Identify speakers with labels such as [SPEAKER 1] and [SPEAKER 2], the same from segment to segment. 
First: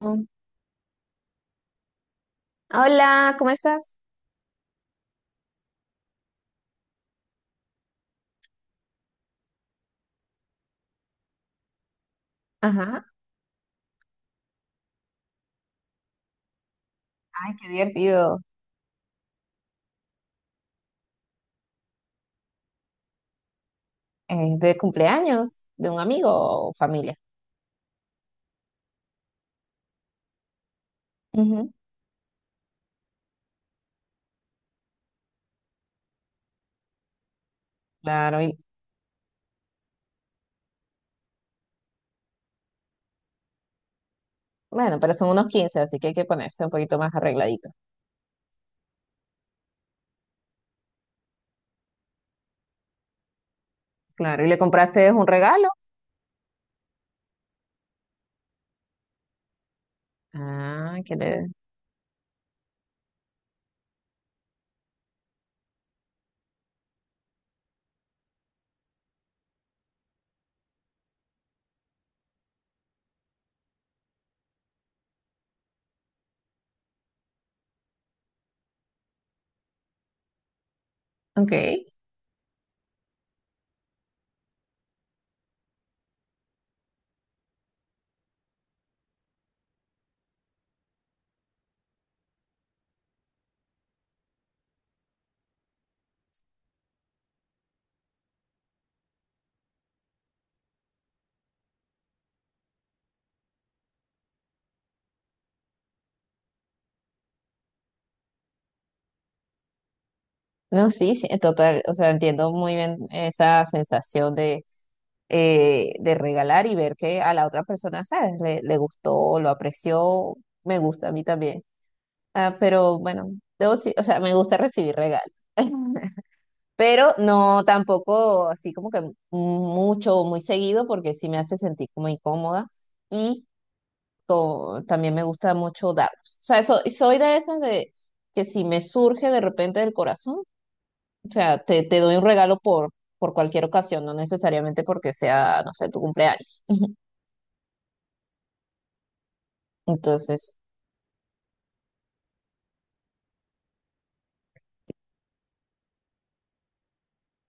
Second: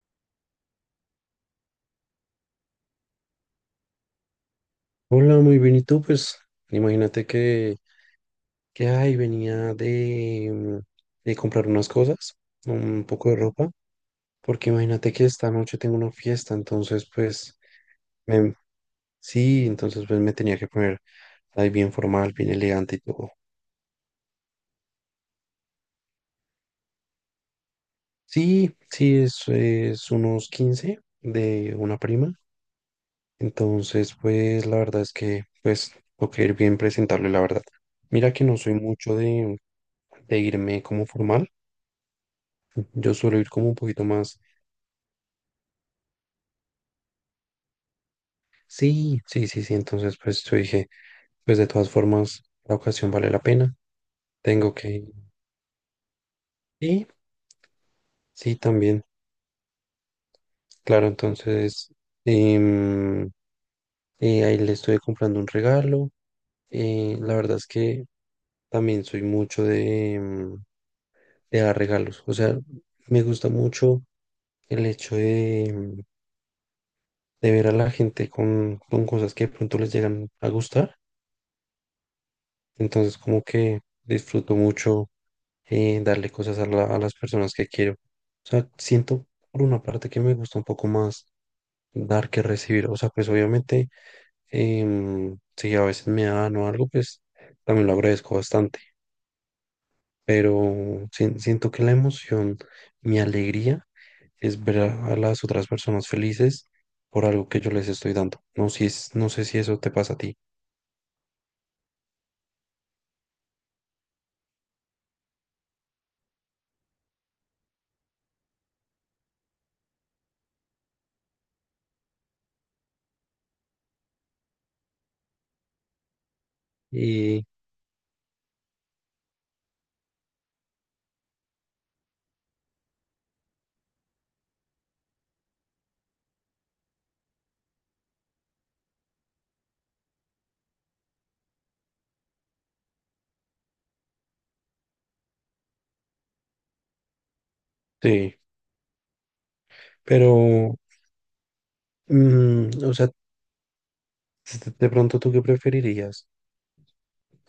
[SPEAKER 1] Mm. Hola, ¿cómo estás?
[SPEAKER 2] Hola, muy bien. ¿Y tú? Pues imagínate que ay, venía de comprar unas cosas,
[SPEAKER 1] Ajá.
[SPEAKER 2] un poco de ropa, porque imagínate que esta noche tengo una fiesta, entonces
[SPEAKER 1] Ay,
[SPEAKER 2] pues
[SPEAKER 1] qué divertido.
[SPEAKER 2] me- sí, entonces pues me tenía que poner ahí bien formal, bien elegante y todo.
[SPEAKER 1] Es de cumpleaños de un amigo o familia.
[SPEAKER 2] Sí, sí, es unos 15
[SPEAKER 1] Ujú.
[SPEAKER 2] de una prima, entonces pues la verdad es que pues tengo que ir bien presentable, la verdad. Mira
[SPEAKER 1] Claro,
[SPEAKER 2] que
[SPEAKER 1] y
[SPEAKER 2] no soy mucho de irme como formal. Yo suelo ir como un poquito más.
[SPEAKER 1] bueno, pero son unos quince, así que hay que ponerse un poquito más arregladito.
[SPEAKER 2] Sí, sí, sí, sí. Entonces, pues yo dije, pues de todas formas, la ocasión vale la pena.
[SPEAKER 1] Claro, ¿y le
[SPEAKER 2] Tengo que,
[SPEAKER 1] compraste
[SPEAKER 2] sí,
[SPEAKER 1] un regalo?
[SPEAKER 2] sí, también.
[SPEAKER 1] Ah,
[SPEAKER 2] Claro,
[SPEAKER 1] qué le...
[SPEAKER 2] entonces, em, ahí le estuve comprando un regalo. La verdad es que también soy mucho de dar regalos. O sea, me gusta mucho el hecho de ver a la gente con cosas que de pronto les llegan a gustar.
[SPEAKER 1] Ok.
[SPEAKER 2] Entonces, como que disfruto mucho darle cosas a las personas que quiero. O sea, siento por una parte que me gusta un poco más dar que recibir. O sea, pues obviamente, si a veces me dan o algo, pues también lo agradezco bastante. Pero siento que la emoción, mi alegría, es ver a las otras personas felices por algo que yo les estoy dando. No, si es, no sé si eso te pasa a ti.
[SPEAKER 1] No, sí, sí, en total, o sea, entiendo muy bien esa sensación de regalar y ver que a la otra persona, ¿sabes? Le gustó, lo apreció, me gusta a mí también. Ah, pero bueno, o sea, me gusta recibir regalos. Pero
[SPEAKER 2] Y
[SPEAKER 1] no tampoco así como que mucho o muy seguido porque sí me hace sentir como incómoda y también me gusta mucho darlos. O sea, soy de esas de que si me surge de repente del corazón, o sea, te doy un regalo por cualquier ocasión, no necesariamente porque sea, no sé, tu cumpleaños.
[SPEAKER 2] sí,
[SPEAKER 1] Entonces,
[SPEAKER 2] pero, o sea, de pronto, ¿tú qué preferirías?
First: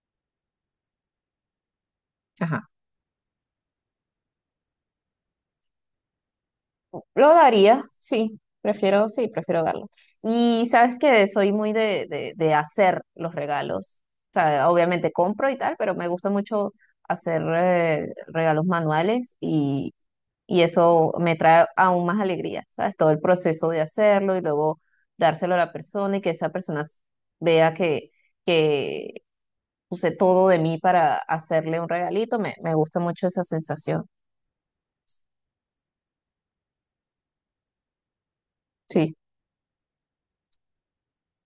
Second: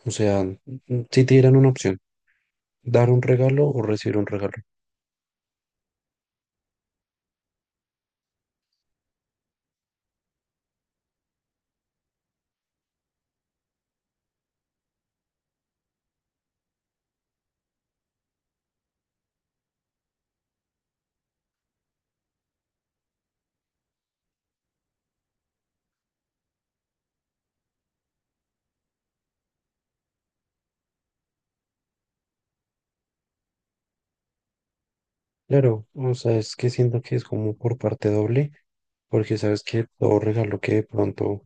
[SPEAKER 2] O sea, si te dieran una opción,
[SPEAKER 1] ajá.
[SPEAKER 2] dar un regalo o recibir un regalo.
[SPEAKER 1] Lo daría, sí, prefiero darlo. Y sabes que soy muy de hacer los regalos. O sea, obviamente compro y tal, pero me gusta mucho hacer regalos manuales y eso me trae aún más alegría, ¿sabes? Todo el proceso de hacerlo y luego dárselo a la persona y que esa persona vea que puse todo de mí para hacerle un regalito. Me gusta mucho esa sensación.
[SPEAKER 2] Claro, o sea, es que siento que es como por parte doble,
[SPEAKER 1] Sí.
[SPEAKER 2] porque sabes que todo regalo que de pronto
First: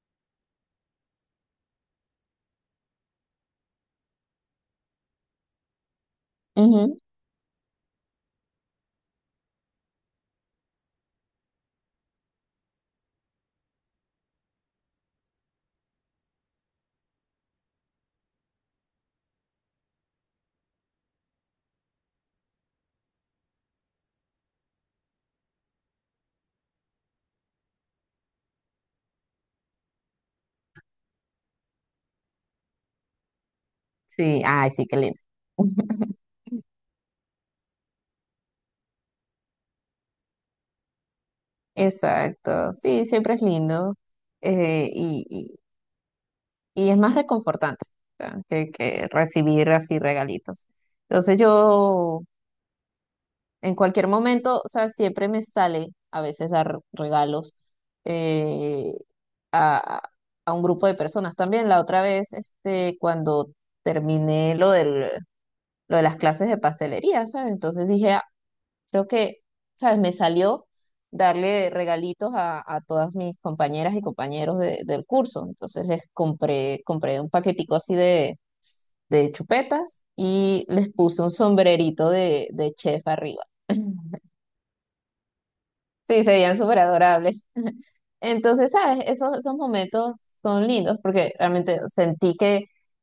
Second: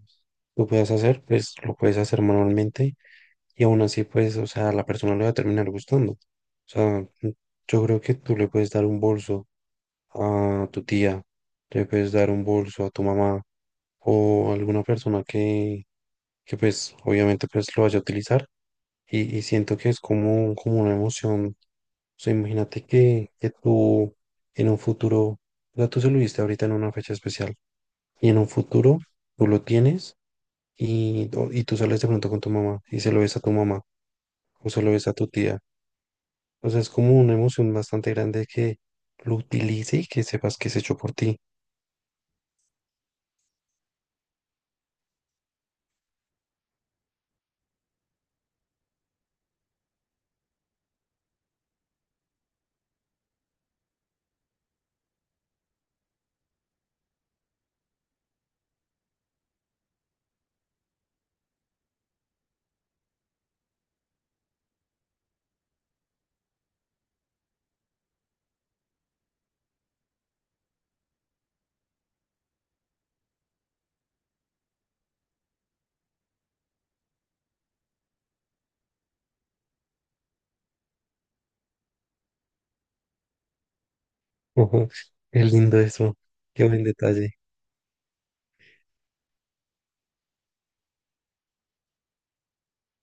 [SPEAKER 2] tú puedas hacer, pues lo puedes hacer manualmente y aún así, pues, o sea, a la persona le va a terminar gustando. O
[SPEAKER 1] Ujú.
[SPEAKER 2] sea, yo creo que tú le puedes dar un bolso a tu tía, le puedes dar un bolso a tu mamá o a alguna persona que pues, obviamente, pues lo vaya a utilizar y siento que es como, como una emoción. O sea, imagínate que tú en un futuro, o sea, tú se lo diste ahorita en una fecha especial y en un futuro tú lo tienes y tú sales de pronto con tu mamá y se lo ves a tu mamá
[SPEAKER 1] Sí,
[SPEAKER 2] o
[SPEAKER 1] ay,
[SPEAKER 2] se
[SPEAKER 1] sí,
[SPEAKER 2] lo
[SPEAKER 1] qué
[SPEAKER 2] ves a
[SPEAKER 1] lindo.
[SPEAKER 2] tu tía. O sea, es como una emoción bastante grande que lo utilice y que sepas que es hecho por ti.
[SPEAKER 1] Exacto, sí, siempre es lindo eh, y, y- y es más reconfortante o sea, que recibir así regalitos. Entonces yo en cualquier momento, o sea, siempre me sale a veces dar regalos eh, a, a un grupo de personas también. La otra vez, este, cuando terminé lo de las clases de pastelería, ¿sabes? Entonces dije, creo que, ¿sabes? Me salió darle a todas mis compañeras y compañeros del curso. Entonces compré un paquetico así de chupetas y les puse un sombrerito de chef arriba.
[SPEAKER 2] Ujú, qué lindo eso,
[SPEAKER 1] Sí, serían
[SPEAKER 2] qué
[SPEAKER 1] súper
[SPEAKER 2] buen detalle.
[SPEAKER 1] adorables. Entonces, ¿sabes? Esos, esos momentos son lindos porque realmente sentí que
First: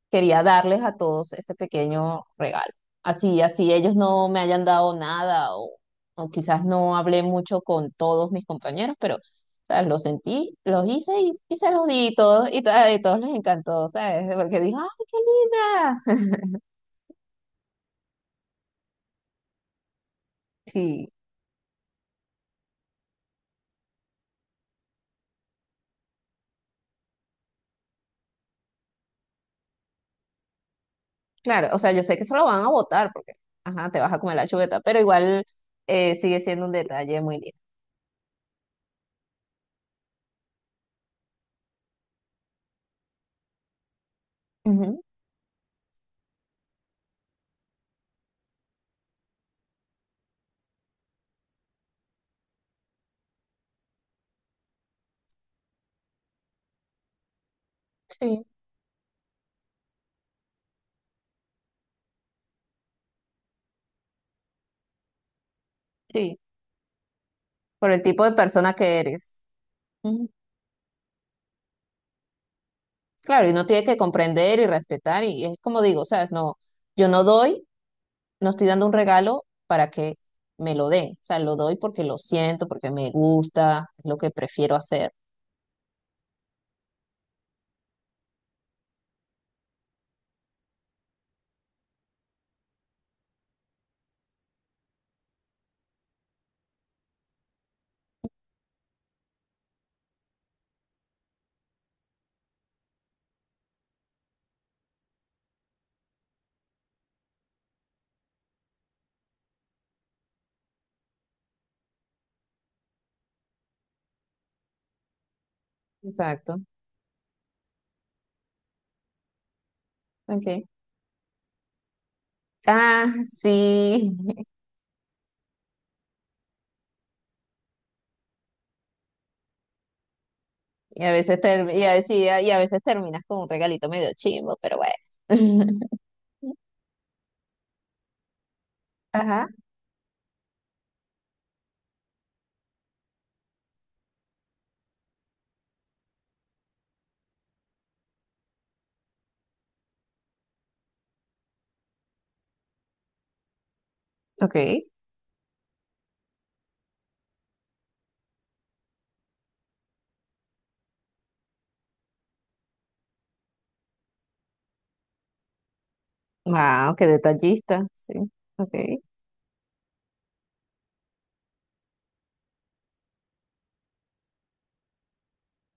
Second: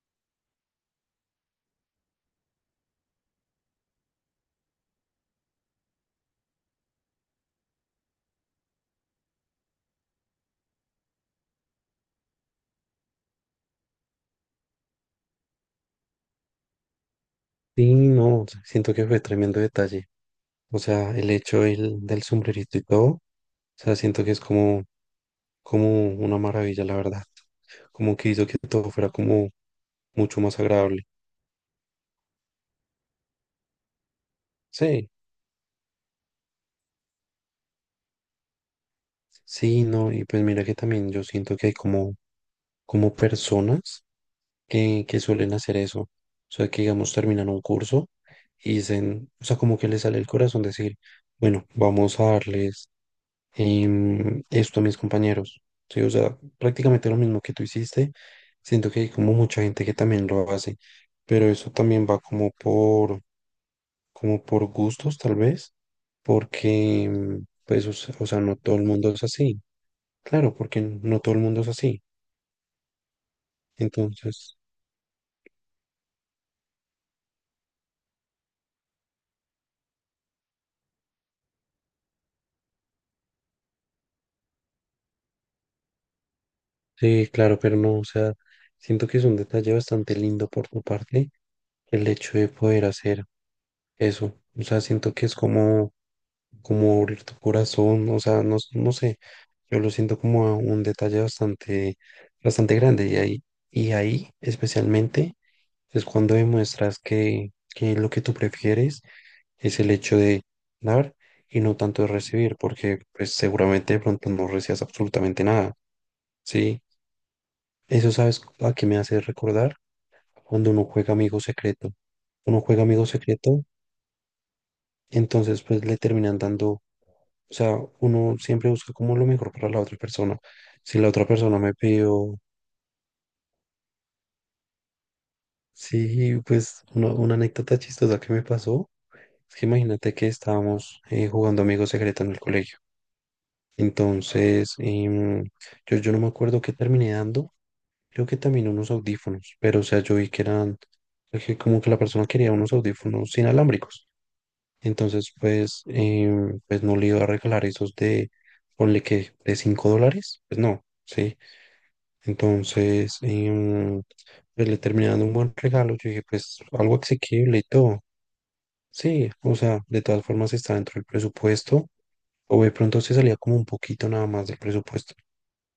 [SPEAKER 1] quería darles a todos ese pequeño regalo. Así, así ellos no me hayan dado nada o, o quizás no hablé mucho con todos mis compañeros, pero, ¿sabes? Los sentí, los hice y se los di y todos, y, a todos les encantó, ¿sabes? Porque dije, ¡ay, qué linda!
[SPEAKER 2] Sí, no, siento que fue tremendo detalle. O sea,
[SPEAKER 1] Sí.
[SPEAKER 2] el hecho del sombrerito y todo, o sea, siento que es como una maravilla, la verdad. Como que hizo que todo fuera como mucho más agradable.
[SPEAKER 1] Claro, o sea, yo sé que eso lo van a votar porque, ajá, te vas a comer la chuleta, pero
[SPEAKER 2] Sí,
[SPEAKER 1] igual sigue siendo un detalle muy lindo.
[SPEAKER 2] sí, no, y pues mira que también yo siento que hay como personas
[SPEAKER 1] Ujú.
[SPEAKER 2] que suelen hacer eso. O sea, que digamos, terminan un curso y dicen, o sea, como que les sale el corazón decir, bueno, vamos a darles esto a mis compañeros. Sí, o sea, prácticamente lo mismo que tú hiciste.
[SPEAKER 1] Sí,
[SPEAKER 2] Siento que hay como mucha gente que también lo hace, pero eso también va como por gustos, tal vez,
[SPEAKER 1] sí,
[SPEAKER 2] porque, pues,
[SPEAKER 1] por
[SPEAKER 2] o
[SPEAKER 1] el
[SPEAKER 2] sea,
[SPEAKER 1] tipo
[SPEAKER 2] o
[SPEAKER 1] de
[SPEAKER 2] sea, no
[SPEAKER 1] persona
[SPEAKER 2] todo el
[SPEAKER 1] que
[SPEAKER 2] mundo es
[SPEAKER 1] eres.
[SPEAKER 2] así.
[SPEAKER 1] Ujú.
[SPEAKER 2] Claro, porque no todo el mundo es así.
[SPEAKER 1] Claro, y uno tiene que
[SPEAKER 2] Entonces.
[SPEAKER 1] comprender y respetar y es como digo, ¿sabes? No, yo no doy, no estoy dando un regalo para que me lo den, o sea, lo doy porque lo siento, porque me gusta, es lo que prefiero hacer.
[SPEAKER 2] Sí, claro, pero no, o sea, siento que es un detalle bastante lindo por tu parte el hecho de poder hacer eso. O sea, siento que es como abrir tu corazón, o sea, no, no sé, yo lo siento como a un detalle bastante, bastante grande y ahí especialmente es cuando demuestras que lo que tú prefieres es el hecho de dar y no tanto de recibir, porque pues seguramente de pronto no recibas absolutamente nada,
[SPEAKER 1] Exacto,
[SPEAKER 2] ¿sí? Eso, ¿sabes a qué me hace recordar?
[SPEAKER 1] ok.
[SPEAKER 2] Cuando uno juega amigo secreto. Uno juega amigo
[SPEAKER 1] Ah,
[SPEAKER 2] secreto,
[SPEAKER 1] sí.
[SPEAKER 2] entonces pues le terminan dando, o sea, uno siempre busca como lo mejor para la otra persona. Si
[SPEAKER 1] Y
[SPEAKER 2] la
[SPEAKER 1] a
[SPEAKER 2] otra
[SPEAKER 1] veces
[SPEAKER 2] persona
[SPEAKER 1] ter-
[SPEAKER 2] me pidió,
[SPEAKER 1] y a veces terminas con un regalito medio chimbo, pero bueno.
[SPEAKER 2] sí, pues una anécdota chistosa que me pasó,
[SPEAKER 1] Ajá,
[SPEAKER 2] es que imagínate que estábamos jugando amigo secreto en el colegio. Entonces, yo no me acuerdo qué terminé dando, creo que también unos audífonos, pero o sea, yo vi que eran, que como que la persona quería unos audífonos inalámbricos.
[SPEAKER 1] ok.
[SPEAKER 2] Entonces, pues, pues no le iba a regalar esos de, ponle que, de $5, pues no, ¿sí? Entonces, pues le terminé dando un buen regalo, yo dije, pues
[SPEAKER 1] Wow,
[SPEAKER 2] algo
[SPEAKER 1] qué
[SPEAKER 2] asequible y
[SPEAKER 1] detallista,
[SPEAKER 2] todo,
[SPEAKER 1] sí. Ok,
[SPEAKER 2] sí, o sea, de todas formas está dentro del presupuesto, o de pronto se salía como un poquito nada más del presupuesto,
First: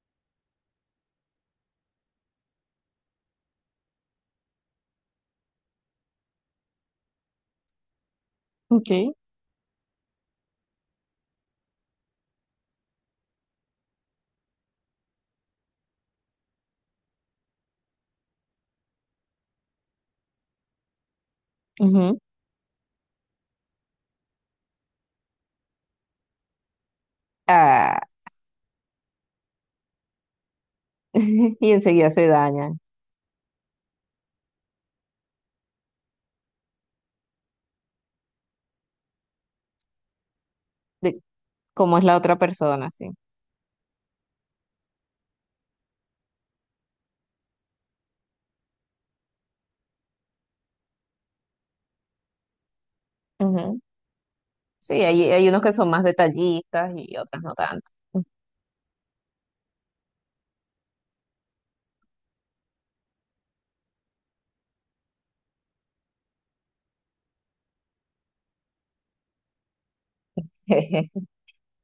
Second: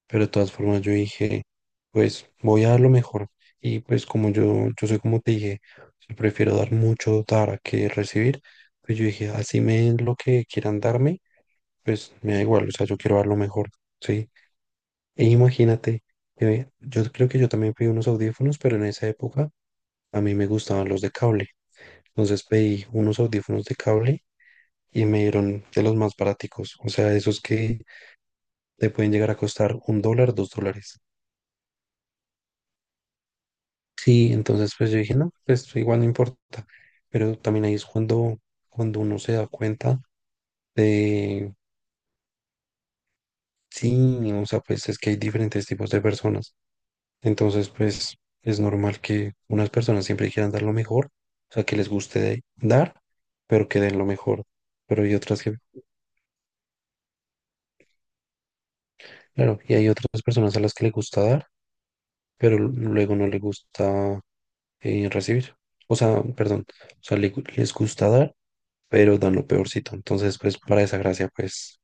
[SPEAKER 2] pero de todas formas yo dije, pues voy a dar lo mejor. Y pues como yo soy como te dije, yo prefiero dar mucho dar que recibir,
[SPEAKER 1] ok.
[SPEAKER 2] pues yo dije, así me den lo que quieran darme, pues me da igual, o sea, yo quiero dar lo mejor, ¿sí? E imagínate, yo creo que yo también pedí unos audífonos, pero en esa época a mí me gustaban los de cable.
[SPEAKER 1] Ujú.
[SPEAKER 2] Entonces pedí unos audífonos de cable y me dieron de los más baraticos, o sea, esos que
[SPEAKER 1] Ah,
[SPEAKER 2] te pueden llegar a costar $1, $2.
[SPEAKER 1] y enseguida se dañan.
[SPEAKER 2] Sí, entonces pues yo dije, no, pues igual no importa. Pero también ahí es cuando uno se da cuenta
[SPEAKER 1] De
[SPEAKER 2] de,
[SPEAKER 1] cómo es la otra persona, sí.
[SPEAKER 2] sí, o sea, pues es que hay diferentes tipos de personas. Entonces, pues es normal que unas personas siempre quieran dar lo mejor, o sea, que les guste dar, pero que
[SPEAKER 1] Ujú.
[SPEAKER 2] den lo mejor.
[SPEAKER 1] Sí,
[SPEAKER 2] Pero hay
[SPEAKER 1] hay,
[SPEAKER 2] otras
[SPEAKER 1] hay
[SPEAKER 2] que,
[SPEAKER 1] unos que son más detallistas y otras no tanto.
[SPEAKER 2] claro, y hay otras personas a las que les gusta dar, pero luego no les gusta recibir. O sea, perdón, o sea, les gusta dar pero dan lo peorcito. Entonces, pues para esa gracia, pues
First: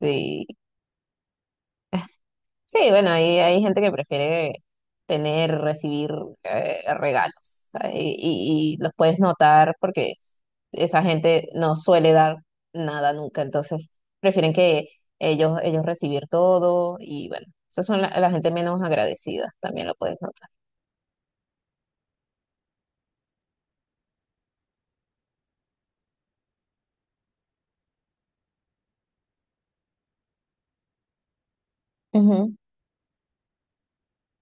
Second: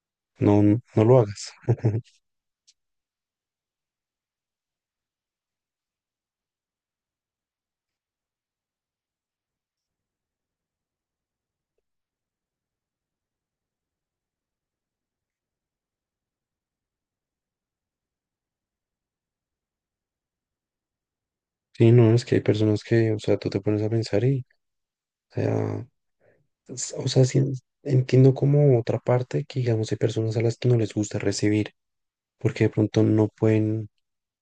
[SPEAKER 1] Sí.
[SPEAKER 2] no, no no lo hagas.
[SPEAKER 1] Sí, bueno, hay gente que prefiere tener, recibir regalos, ¿sabes? Y los puedes notar porque esa gente no suele dar nada nunca, entonces prefieren que ellos recibir todo y bueno, esas son la gente menos agradecida, también lo puedes notar.
[SPEAKER 2] Sí, no, es que hay personas que, o sea, tú te pones a pensar y, o sea, o sea, sí entiendo como otra parte que, digamos, hay personas a las que no les gusta recibir, porque de pronto no pueden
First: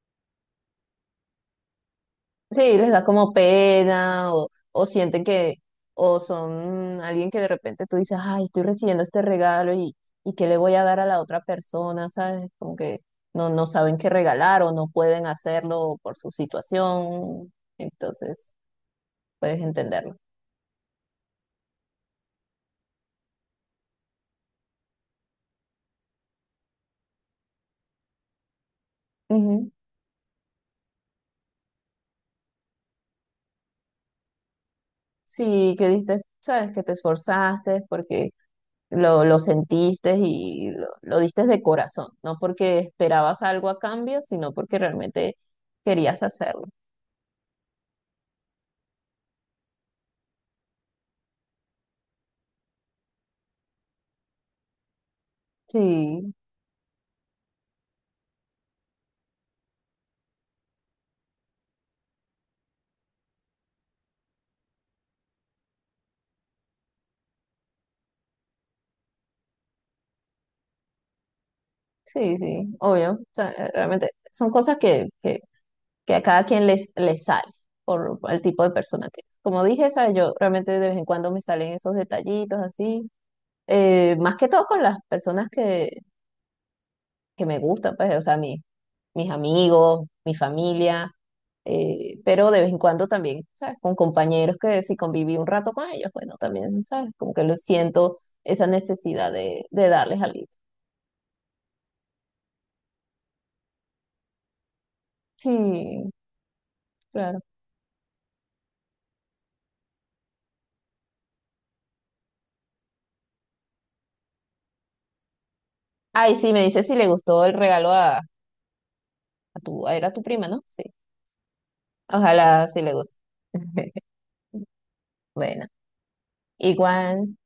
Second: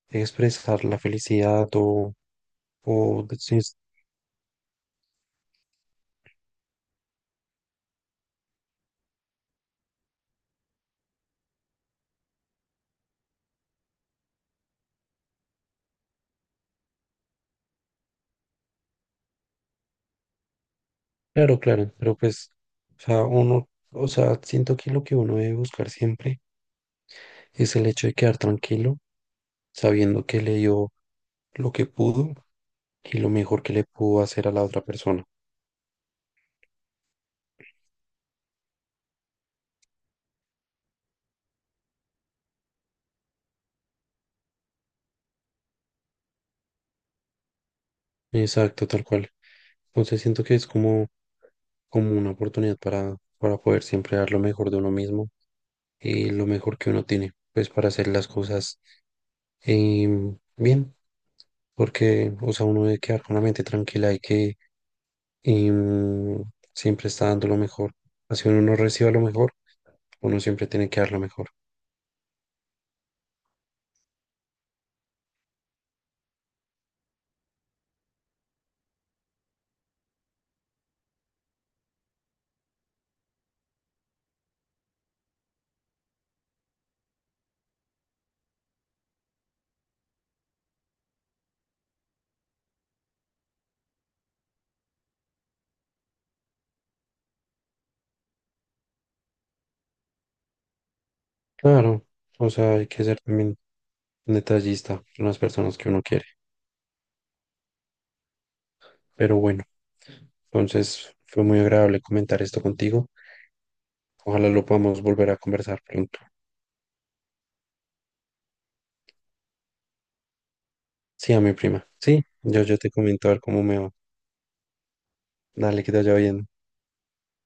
[SPEAKER 2] expresar la felicidad o,
[SPEAKER 1] Sí, les da
[SPEAKER 2] o
[SPEAKER 1] como
[SPEAKER 2] decir,
[SPEAKER 1] pena o sienten que, o son alguien que de repente tú dices, ay, estoy recibiendo este regalo y qué le voy a dar a la otra persona, ¿sabes? Como que no, no saben qué regalar o no pueden hacerlo por su situación, entonces puedes entenderlo.
[SPEAKER 2] claro, claro, pero pues, o sea, uno, o sea, siento que lo que uno debe buscar siempre es el hecho de quedar tranquilo,
[SPEAKER 1] Ujú.
[SPEAKER 2] sabiendo que le dio lo que pudo y lo mejor que le pudo hacer a la otra persona.
[SPEAKER 1] Sí, que diste, sabes que te esforzaste porque lo sentiste y lo diste de corazón, no porque esperabas algo a cambio, sino porque realmente querías hacerlo.
[SPEAKER 2] Exacto, tal cual. Entonces siento que es como una oportunidad para poder siempre dar lo mejor de uno mismo y
[SPEAKER 1] Sí.
[SPEAKER 2] lo mejor que uno tiene, pues para hacer las cosas bien, porque, o sea, uno debe quedar con la mente tranquila y que em, siempre está dando lo mejor. Así uno no reciba lo mejor, uno siempre tiene que dar lo mejor.
[SPEAKER 1] Sí, sí, obvio. O sea, realmente son cosas que a cada quien les, les sale por el tipo de persona que es. Como dije, ¿sabes? Yo realmente de vez en cuando me salen esos detallitos así. Eh, más que todo con las personas que me gustan, pues, o sea, mis amigos, mi familia, pero de vez en cuando también, ¿sabes? Con compañeros que si conviví un rato con ellos, bueno, también, ¿sabes? Como que lo siento esa necesidad de darles algo.
[SPEAKER 2] Claro, o sea, hay que ser también detallista con las personas que uno
[SPEAKER 1] Sí,
[SPEAKER 2] quiere.
[SPEAKER 1] claro.
[SPEAKER 2] Pero bueno, entonces fue muy agradable comentar esto contigo. Ojalá lo podamos volver a conversar pronto.
[SPEAKER 1] Ay, sí, me dice si le gustó el regalo a tu, a, era tu prima, ¿no? Sí.
[SPEAKER 2] Sí, a mi prima. Sí, yo,
[SPEAKER 1] Ojalá
[SPEAKER 2] yo
[SPEAKER 1] sí
[SPEAKER 2] te
[SPEAKER 1] le guste.
[SPEAKER 2] comento a ver cómo me va.
[SPEAKER 1] Bueno,
[SPEAKER 2] Dale, que te vaya bien.
[SPEAKER 1] igual.